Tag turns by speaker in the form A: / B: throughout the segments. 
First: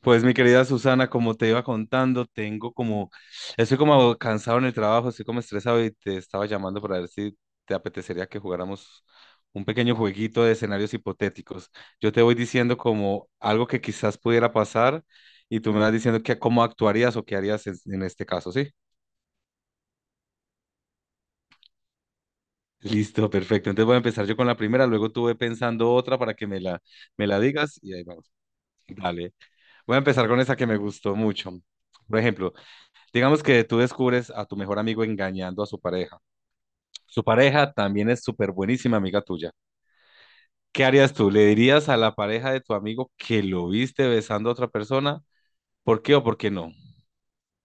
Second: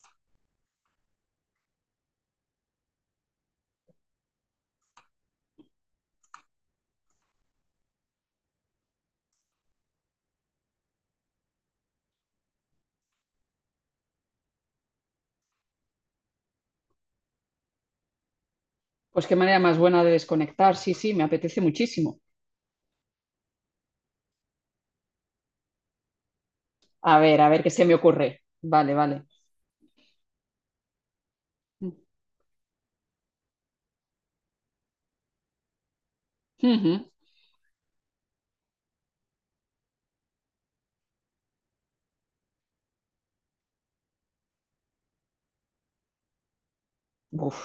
A: Pues mi querida Susana, como te iba contando, estoy como cansado en el trabajo, estoy como estresado y te estaba llamando para ver si te apetecería que jugáramos un pequeño jueguito de escenarios hipotéticos. Yo te voy diciendo como algo que quizás pudiera pasar y tú me vas diciendo que cómo actuarías o qué harías en este caso, ¿sí?
B: Pues qué manera más buena de desconectar. Sí, sí, me apetece muchísimo.
A: Listo, perfecto. Entonces voy a empezar yo con la primera, luego tú ve pensando otra para que me la, me la
B: A ver qué
A: digas
B: se me
A: y ahí vamos.
B: ocurre. Vale, vale.
A: Dale. Voy a empezar con esa que me gustó mucho. Por ejemplo, digamos que tú descubres a tu mejor amigo engañando a su pareja.
B: Ujú.
A: Su pareja también es súper buenísima amiga tuya. ¿Qué harías tú? ¿Le dirías a la pareja de tu amigo que lo viste besando a otra persona? ¿Por qué o por qué no?
B: Uf.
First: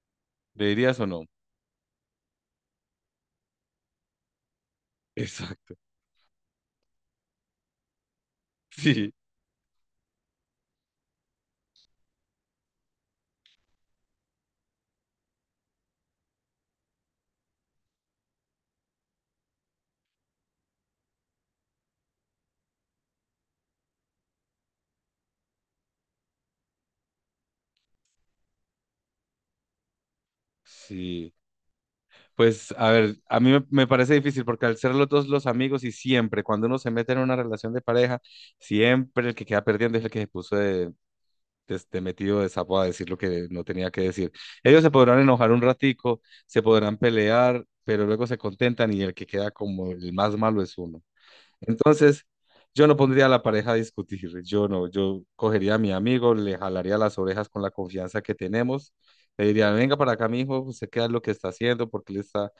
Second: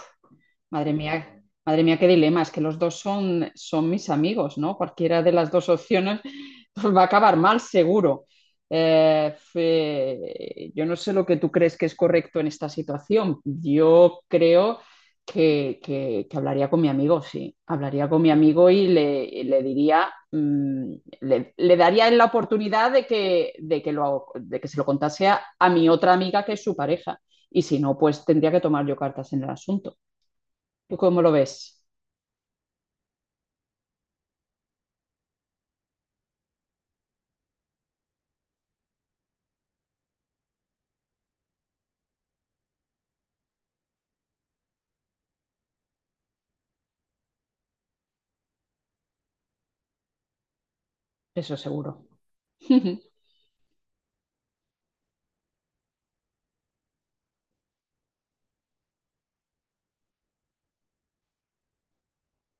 A: ¿Le dirías o no?
B: Madre mía, qué dilema. Es que los dos son mis amigos, ¿no? Cualquiera de las dos
A: Exacto.
B: opciones pues, va a acabar mal, seguro.
A: Sí,
B: Yo no sé lo que tú crees que es correcto en esta situación. Yo creo que hablaría con mi amigo, sí. Hablaría con mi amigo y le diría, le daría la oportunidad de que se lo contase a mi otra amiga que es su pareja. Y si no, pues tendría que tomar yo cartas en el asunto. ¿Tú cómo lo
A: sí.
B: ves?
A: Pues a ver, a mí me parece difícil porque al ser los dos los amigos y siempre, cuando uno se mete en una relación de pareja, siempre el que queda perdiendo es el que se puso de este, metido de sapo a decir lo que no tenía que decir. Ellos se podrán enojar un ratico, se podrán pelear, pero luego se contentan y el que queda como el más malo es uno.
B: Eso seguro.
A: Entonces, yo no pondría a la pareja a discutir, yo no, yo cogería a mi amigo, le jalaría las orejas con la confianza que tenemos, le diría, venga para acá, mi hijo, usted qué es lo que está haciendo, porque le está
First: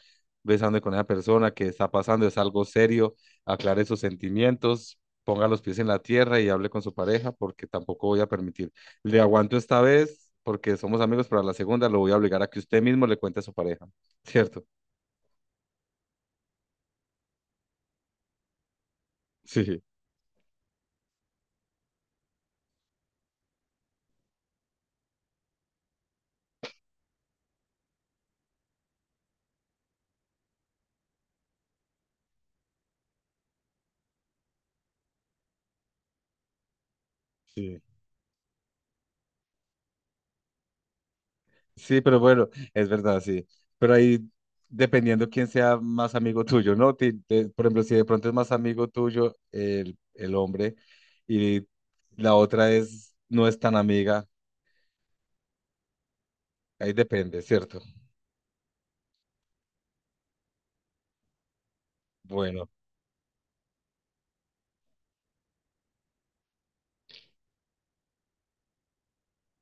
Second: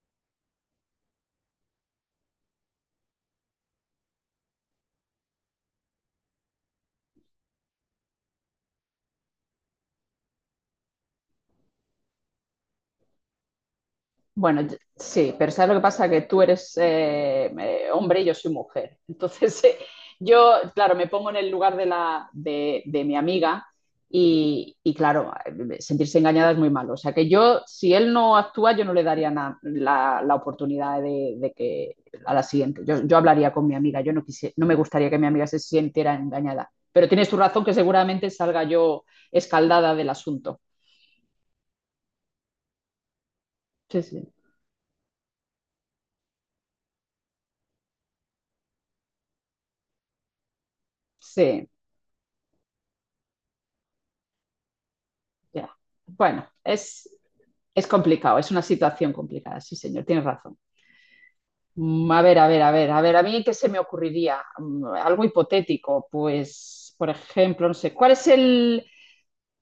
A: besando con esa persona, qué está pasando, es algo serio, aclare sus sentimientos, ponga los pies en la tierra y hable con su pareja, porque tampoco voy a permitir, le aguanto esta vez, porque somos amigos, pero a la segunda lo voy a obligar a que usted mismo le cuente a su pareja,
B: Bueno,
A: ¿cierto?
B: sí, pero ¿sabes lo que pasa? Que tú eres hombre y yo soy mujer. Entonces,
A: Sí,
B: yo, claro, me pongo en el lugar de mi amiga y, claro, sentirse engañada es muy malo. O sea, que yo, si él no actúa, yo no le daría la oportunidad de que a la siguiente. Yo hablaría con mi amiga, yo no, quise, no me gustaría que mi amiga se sintiera engañada. Pero tienes tu razón que
A: sí.
B: seguramente salga yo escaldada del asunto.
A: Sí, pero bueno, es verdad, sí. Pero
B: Sí,
A: ahí,
B: sí.
A: dependiendo quién sea más amigo tuyo, ¿no? Por ejemplo, si de pronto es más amigo tuyo el hombre y
B: Sí,
A: la otra es, no es tan amiga,
B: ya. Bueno,
A: ahí depende, ¿cierto?
B: es complicado, es una situación complicada, sí, señor, tienes razón. A ver, a ver,
A: Bueno,
B: a ver, a ver, a mí qué se me ocurriría. Algo hipotético, pues, por ejemplo, no sé, ¿cuál es el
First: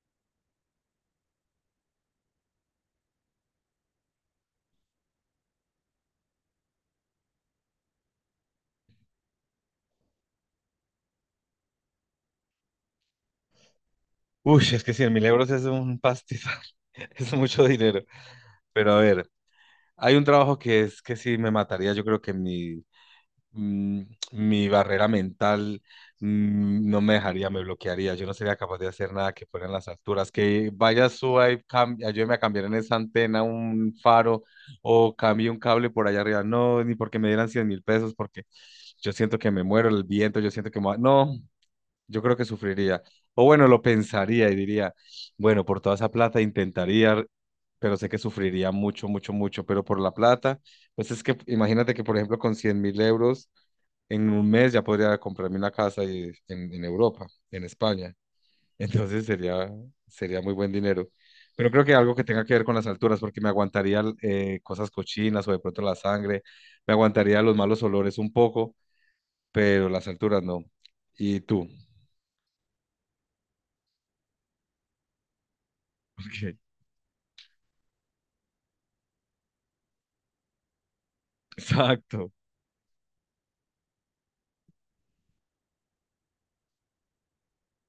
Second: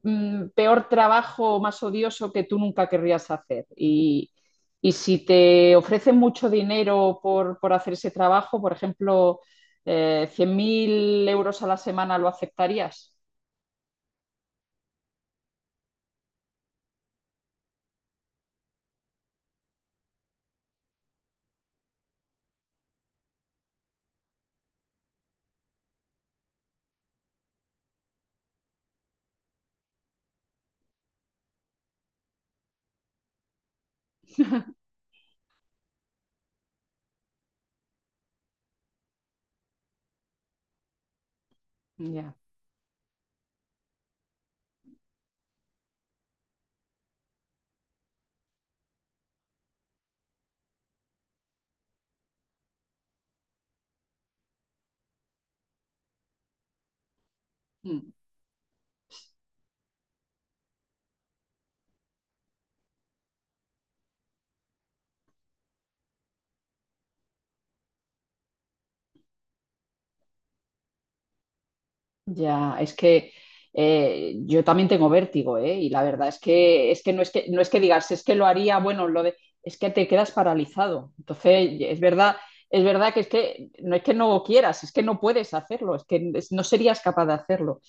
B: peor trabajo o más odioso que tú nunca querrías hacer? Y si te ofrecen mucho dinero por hacer ese trabajo, por ejemplo, 100.000 € a la semana, ¿lo aceptarías?
A: uy, es que 100.000 euros es un pastizal, es mucho dinero. Pero a ver, hay un trabajo que es que sí me mataría, yo creo que en mm, mi barrera mental no me dejaría, me bloquearía. Yo no sería capaz de hacer nada que fuera en las alturas. Que vaya, suba y ayúdeme a cambiar en esa antena un faro o cambie un cable por allá arriba. No, ni porque me dieran 100.000 pesos, porque yo siento que me muero el viento, yo siento que me va- No, yo
B: Ya.
A: creo que sufriría. O bueno, lo pensaría y diría, bueno, por toda esa plata intentaría, pero sé que sufriría mucho, mucho, mucho, pero por la plata, pues es que imagínate que, por ejemplo, con 100.000 euros en un mes ya podría comprarme una casa en Europa, en
B: Mm.
A: España. Entonces sería muy buen dinero. Pero creo que algo que tenga que ver con las alturas, porque me aguantaría cosas cochinas o de pronto la sangre, me aguantaría los malos olores un poco, pero las alturas no. ¿Y tú?
B: Ya, es que yo también tengo vértigo, ¿eh? Y la verdad es
A: Ok.
B: que, es que no es que digas, es que lo haría, bueno, es que te quedas paralizado. Entonces,
A: Exacto,
B: es verdad que es que no quieras, es que no puedes hacerlo, no serías capaz de hacerlo.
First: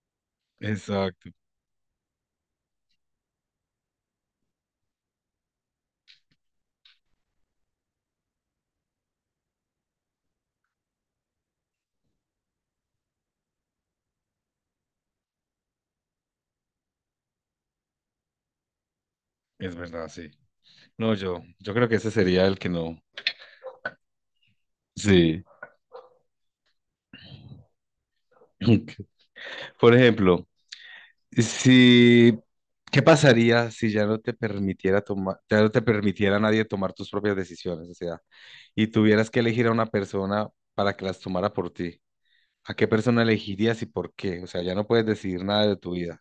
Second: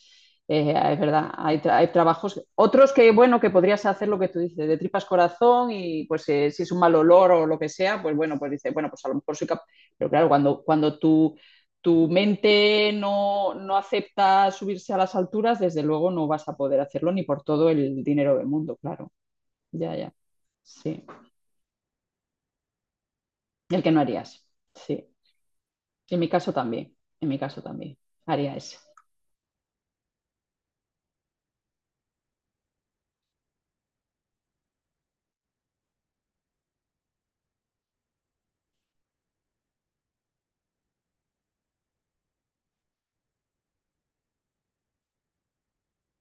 B: Es verdad,
A: exacto.
B: hay trabajos, otros que, bueno, que podrías hacer lo que tú dices, de tripas corazón y pues si es un mal olor o lo que sea, pues bueno, pues dices, bueno, pues a lo mejor soy capaz, pero claro, cuando tu mente no, no acepta subirse a las alturas, desde luego no vas a poder hacerlo ni por todo el dinero del mundo, claro,
A: Es
B: ya,
A: verdad,
B: ya,
A: sí.
B: sí,
A: No, yo creo que ese sería el que no.
B: el que no harías, sí,
A: Sí.
B: en mi caso también, en mi caso también, haría eso.
A: Por ejemplo, Si, ¿qué pasaría si ya no te permitiera tomar, ya no te permitiera a nadie tomar tus propias decisiones? O sea, y tuvieras que elegir a una persona para que las tomara por ti. ¿A qué persona elegirías y por qué? O sea, ya no puedes decidir nada de tu vida.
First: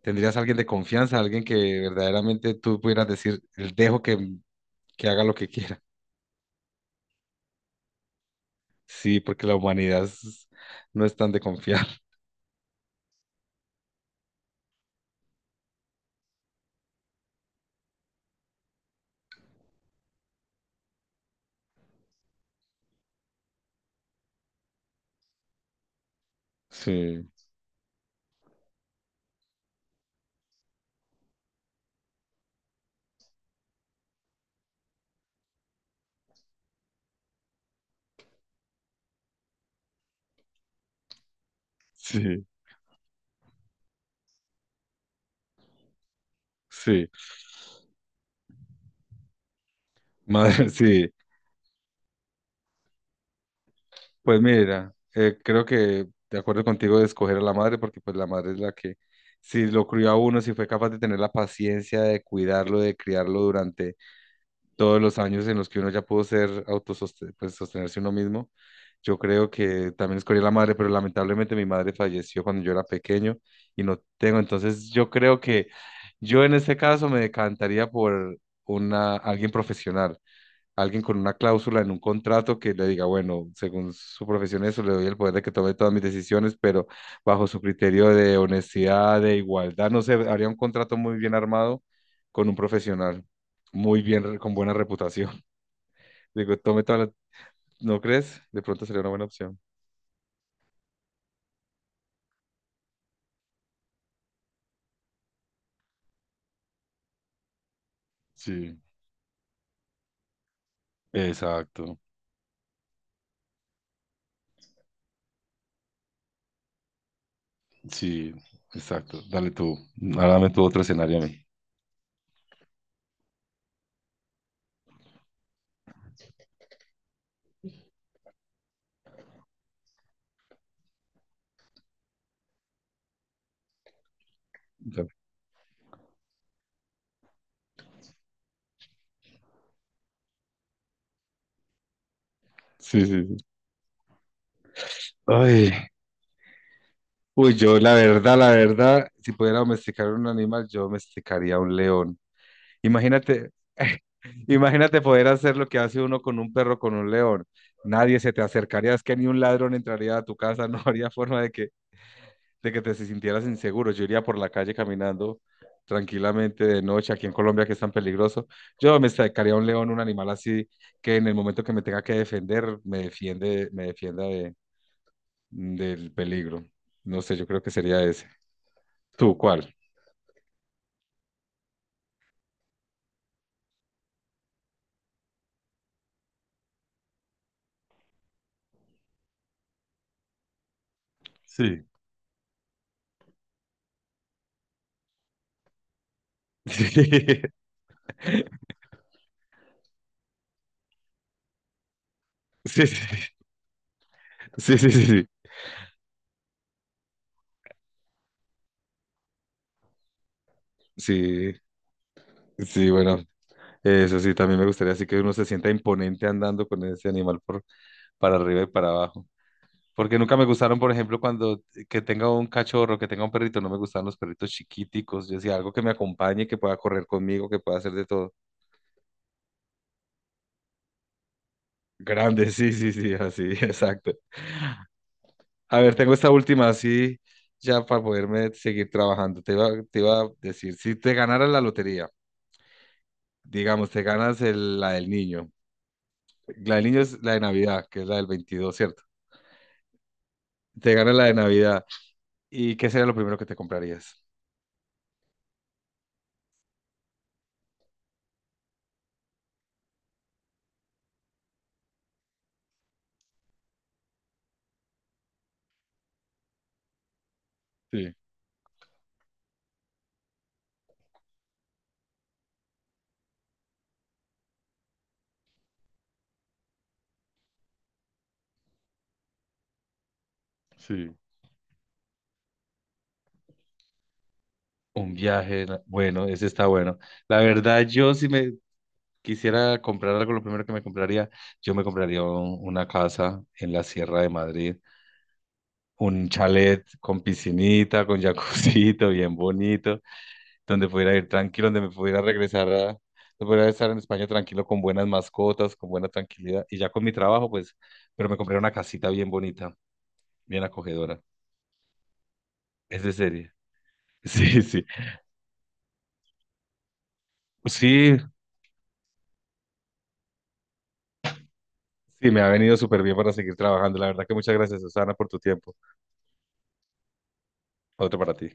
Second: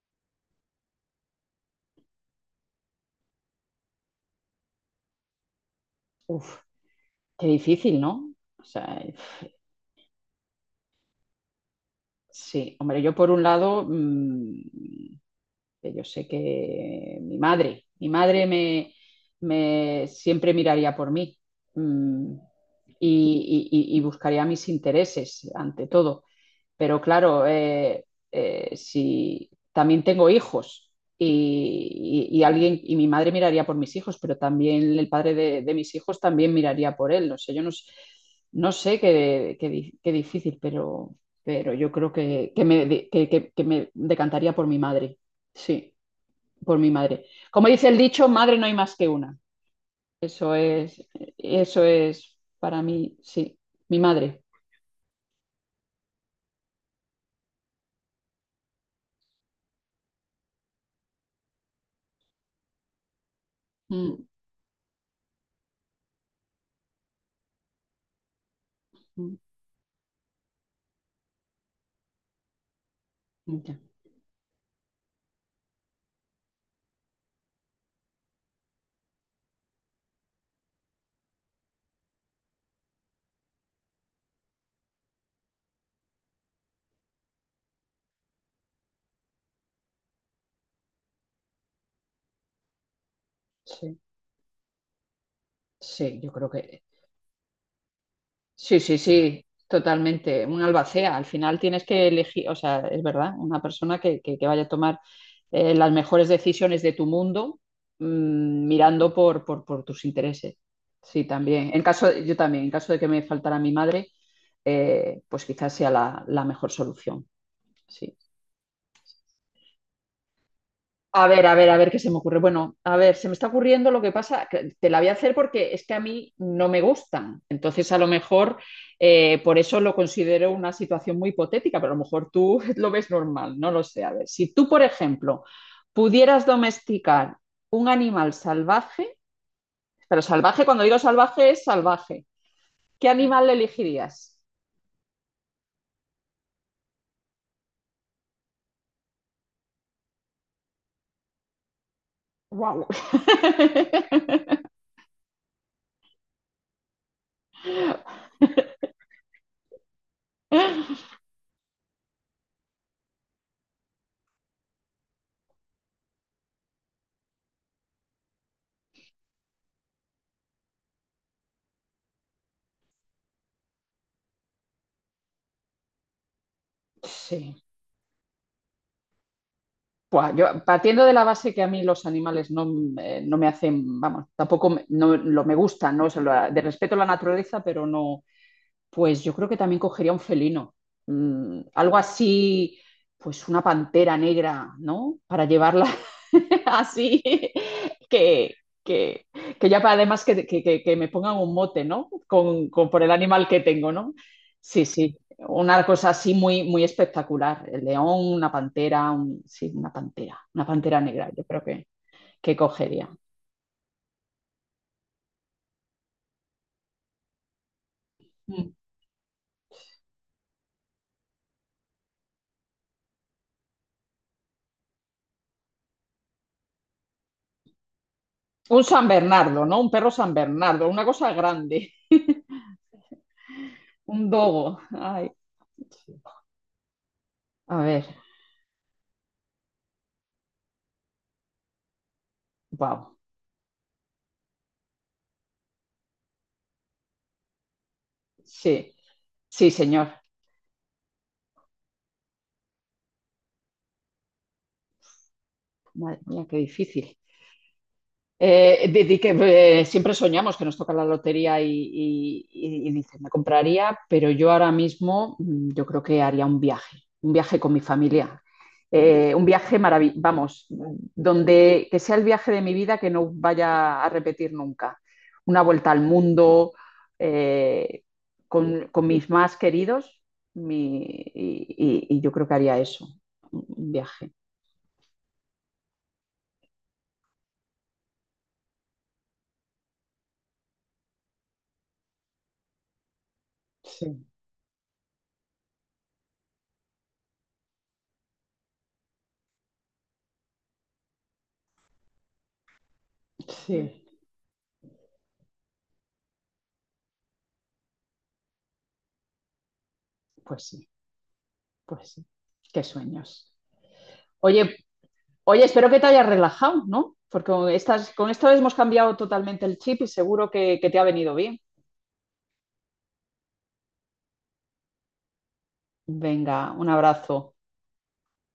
A: ¿Tendrías a alguien de confianza, alguien que verdaderamente tú pudieras decir, "El dejo que, haga lo que quiera?
B: Uf, qué difícil, ¿no? O sea,
A: Sí, porque la humanidad no es tan de confiar.
B: sí, hombre, yo por un lado, que yo sé que mi madre me, me siempre miraría por mí, mm, y, y buscaría mis intereses ante todo. Pero
A: Sí,
B: claro, si también tengo hijos y, y alguien, y mi madre miraría por mis hijos, pero también el padre de mis hijos también miraría por él. No sé, yo no, s- no sé qué difícil, pero yo creo
A: sí,
B: que me, de- que me decantaría por mi madre. Sí, por mi
A: sí.
B: madre. Como dice el dicho, madre no hay más que una. Eso
A: Madre,
B: es,
A: sí.
B: eso es para mí, sí, mi
A: Pues
B: madre.
A: mira, creo que de acuerdo contigo de escoger a la madre, porque pues la madre es la que, si lo crió a uno, si fue capaz de tener la paciencia de cuidarlo, de criarlo durante
B: Mm,
A: todos los años en los que uno ya pudo ser autosostenerse pues, sostenerse uno mismo, yo
B: mm,
A: creo que también escogí a la madre, pero lamentablemente mi madre falleció cuando yo era pequeño
B: ya,
A: y no tengo, entonces yo creo que yo en este caso me decantaría por alguien profesional, alguien con una cláusula en un contrato que le diga, bueno, según su profesión eso, le doy el poder de que tome todas mis decisiones, pero bajo su criterio de honestidad, de igualdad, no sé, haría un contrato muy bien armado con un profesional,
B: sí.
A: muy bien, con buena reputación.
B: Sí, yo creo
A: Digo,
B: que
A: tome todas las, ¿no crees? De
B: sí,
A: pronto
B: sí,
A: sería una buena
B: sí,
A: opción.
B: totalmente. Un albacea. Al final tienes que elegir, o sea, es verdad, una persona que vaya a tomar las mejores decisiones de tu mundo,
A: Sí,
B: mirando por tus intereses. Sí, también. En
A: exacto.
B: caso, yo también, en caso de que me faltara mi madre, pues quizás sea la, la mejor solución. Sí.
A: Sí, exacto. Dale tú. Ahora dame tu otro escenario a
B: A
A: mí.
B: ver, a ver, a ver qué se me ocurre. Bueno, a ver, se me está ocurriendo lo que pasa, que te la voy a hacer porque es que a mí no me gustan. Entonces, a lo mejor por eso lo considero una situación muy hipotética, pero a lo mejor tú lo ves normal, no lo sé. A ver, si tú, por
A: Dale.
B: ejemplo, pudieras domesticar un animal salvaje, pero salvaje, cuando digo salvaje es salvaje,
A: Sí,
B: ¿qué
A: sí, sí.
B: animal elegirías?
A: Ay. Uy, yo la verdad, si pudiera domesticar un animal, yo domesticaría un león.
B: Wow.
A: Imagínate, imagínate poder hacer lo que hace uno con un perro, con un león. Nadie se te acercaría, es que ni un ladrón entraría a tu casa, no habría forma de que te sintieras inseguro. Yo iría por la calle caminando tranquilamente de noche, aquí en Colombia que es tan peligroso. Yo domesticaría un león, un animal así que en el momento que me tenga que defender, me defienda del peligro. No sé, yo
B: Sí.
A: creo que sería ese. ¿Tú cuál?
B: Buah, yo partiendo de la base que a mí los animales no, no me hacen, vamos, tampoco me, no, lo, me gustan, ¿no? O sea, de respeto a la naturaleza, pero no, pues yo creo que también cogería un felino,
A: Sí.
B: algo así, pues una pantera negra, ¿no? Para llevarla así, que, que, que ya para además que que me pongan un mote, ¿no?
A: Sí,
B: Por
A: sí,
B: el animal que tengo, ¿no?
A: sí,
B: Sí,
A: sí,
B: sí,
A: sí,
B: una cosa así muy, muy espectacular. El león, una pantera, sí, una pantera negra, yo
A: sí,
B: creo que
A: sí, sí,
B: cogería.
A: bueno, eso sí, también me gustaría así que uno se sienta imponente andando con ese animal por, para arriba y
B: Mm.
A: para abajo. Porque nunca me gustaron, por ejemplo, cuando que tenga un cachorro, que tenga un perrito, no me gustaban los perritos chiquiticos. Yo decía algo que me acompañe, que pueda correr conmigo, que pueda hacer de todo.
B: Un San Bernardo, ¿no? Un perro San Bernardo, una cosa grande.
A: Grande, sí, sí, sí, así, exacto.
B: Un dogo. Ay.
A: A ver,
B: Sí.
A: tengo esta última así,
B: A
A: ya para
B: ver,
A: poderme seguir trabajando. Te iba a decir, si te ganara la lotería.
B: wow.
A: Digamos, te ganas la del niño. La del niño es la de Navidad, que es la del 22,
B: Sí,
A: ¿cierto?
B: sí, señor.
A: Te ganas la de Navidad. ¿Y qué sería lo primero que te comprarías?
B: Madre mía, qué difícil. Di que siempre soñamos que nos toca la lotería y, y dices, me compraría, pero yo ahora mismo, yo creo que haría un viaje con mi
A: Sí,
B: familia. Un viaje maravilloso, vamos, donde que sea el viaje de mi vida que no vaya a repetir nunca. Una vuelta al mundo, eh, con mis más queridos mi-
A: sí.
B: y, y yo creo que haría eso, un viaje.
A: Un viaje, bueno, ese está bueno. La verdad, yo si me quisiera comprar algo, lo primero que me compraría, yo me compraría una casa en la Sierra
B: Sí,
A: de Madrid, un chalet con piscinita, con jacuzito bien bonito, donde pudiera ir tranquilo, donde me pudiera regresar a, donde pudiera estar en
B: sí.
A: España tranquilo con buenas mascotas, con buena tranquilidad y ya con mi trabajo, pues, pero me compré una casita bien bonita,
B: Pues
A: bien
B: sí.
A: acogedora.
B: Pues sí, qué
A: Es de
B: sueños.
A: serie. Sí,
B: Oye,
A: sí.
B: oye, espero que te hayas relajado, ¿no? Porque con estas,
A: Sí,
B: con esto hemos cambiado totalmente el chip y seguro que te ha venido bien.
A: sí, me ha venido súper bien para seguir trabajando. La verdad que muchas gracias, Susana, por tu tiempo.
B: Venga, un abrazo.
A: Otro para ti.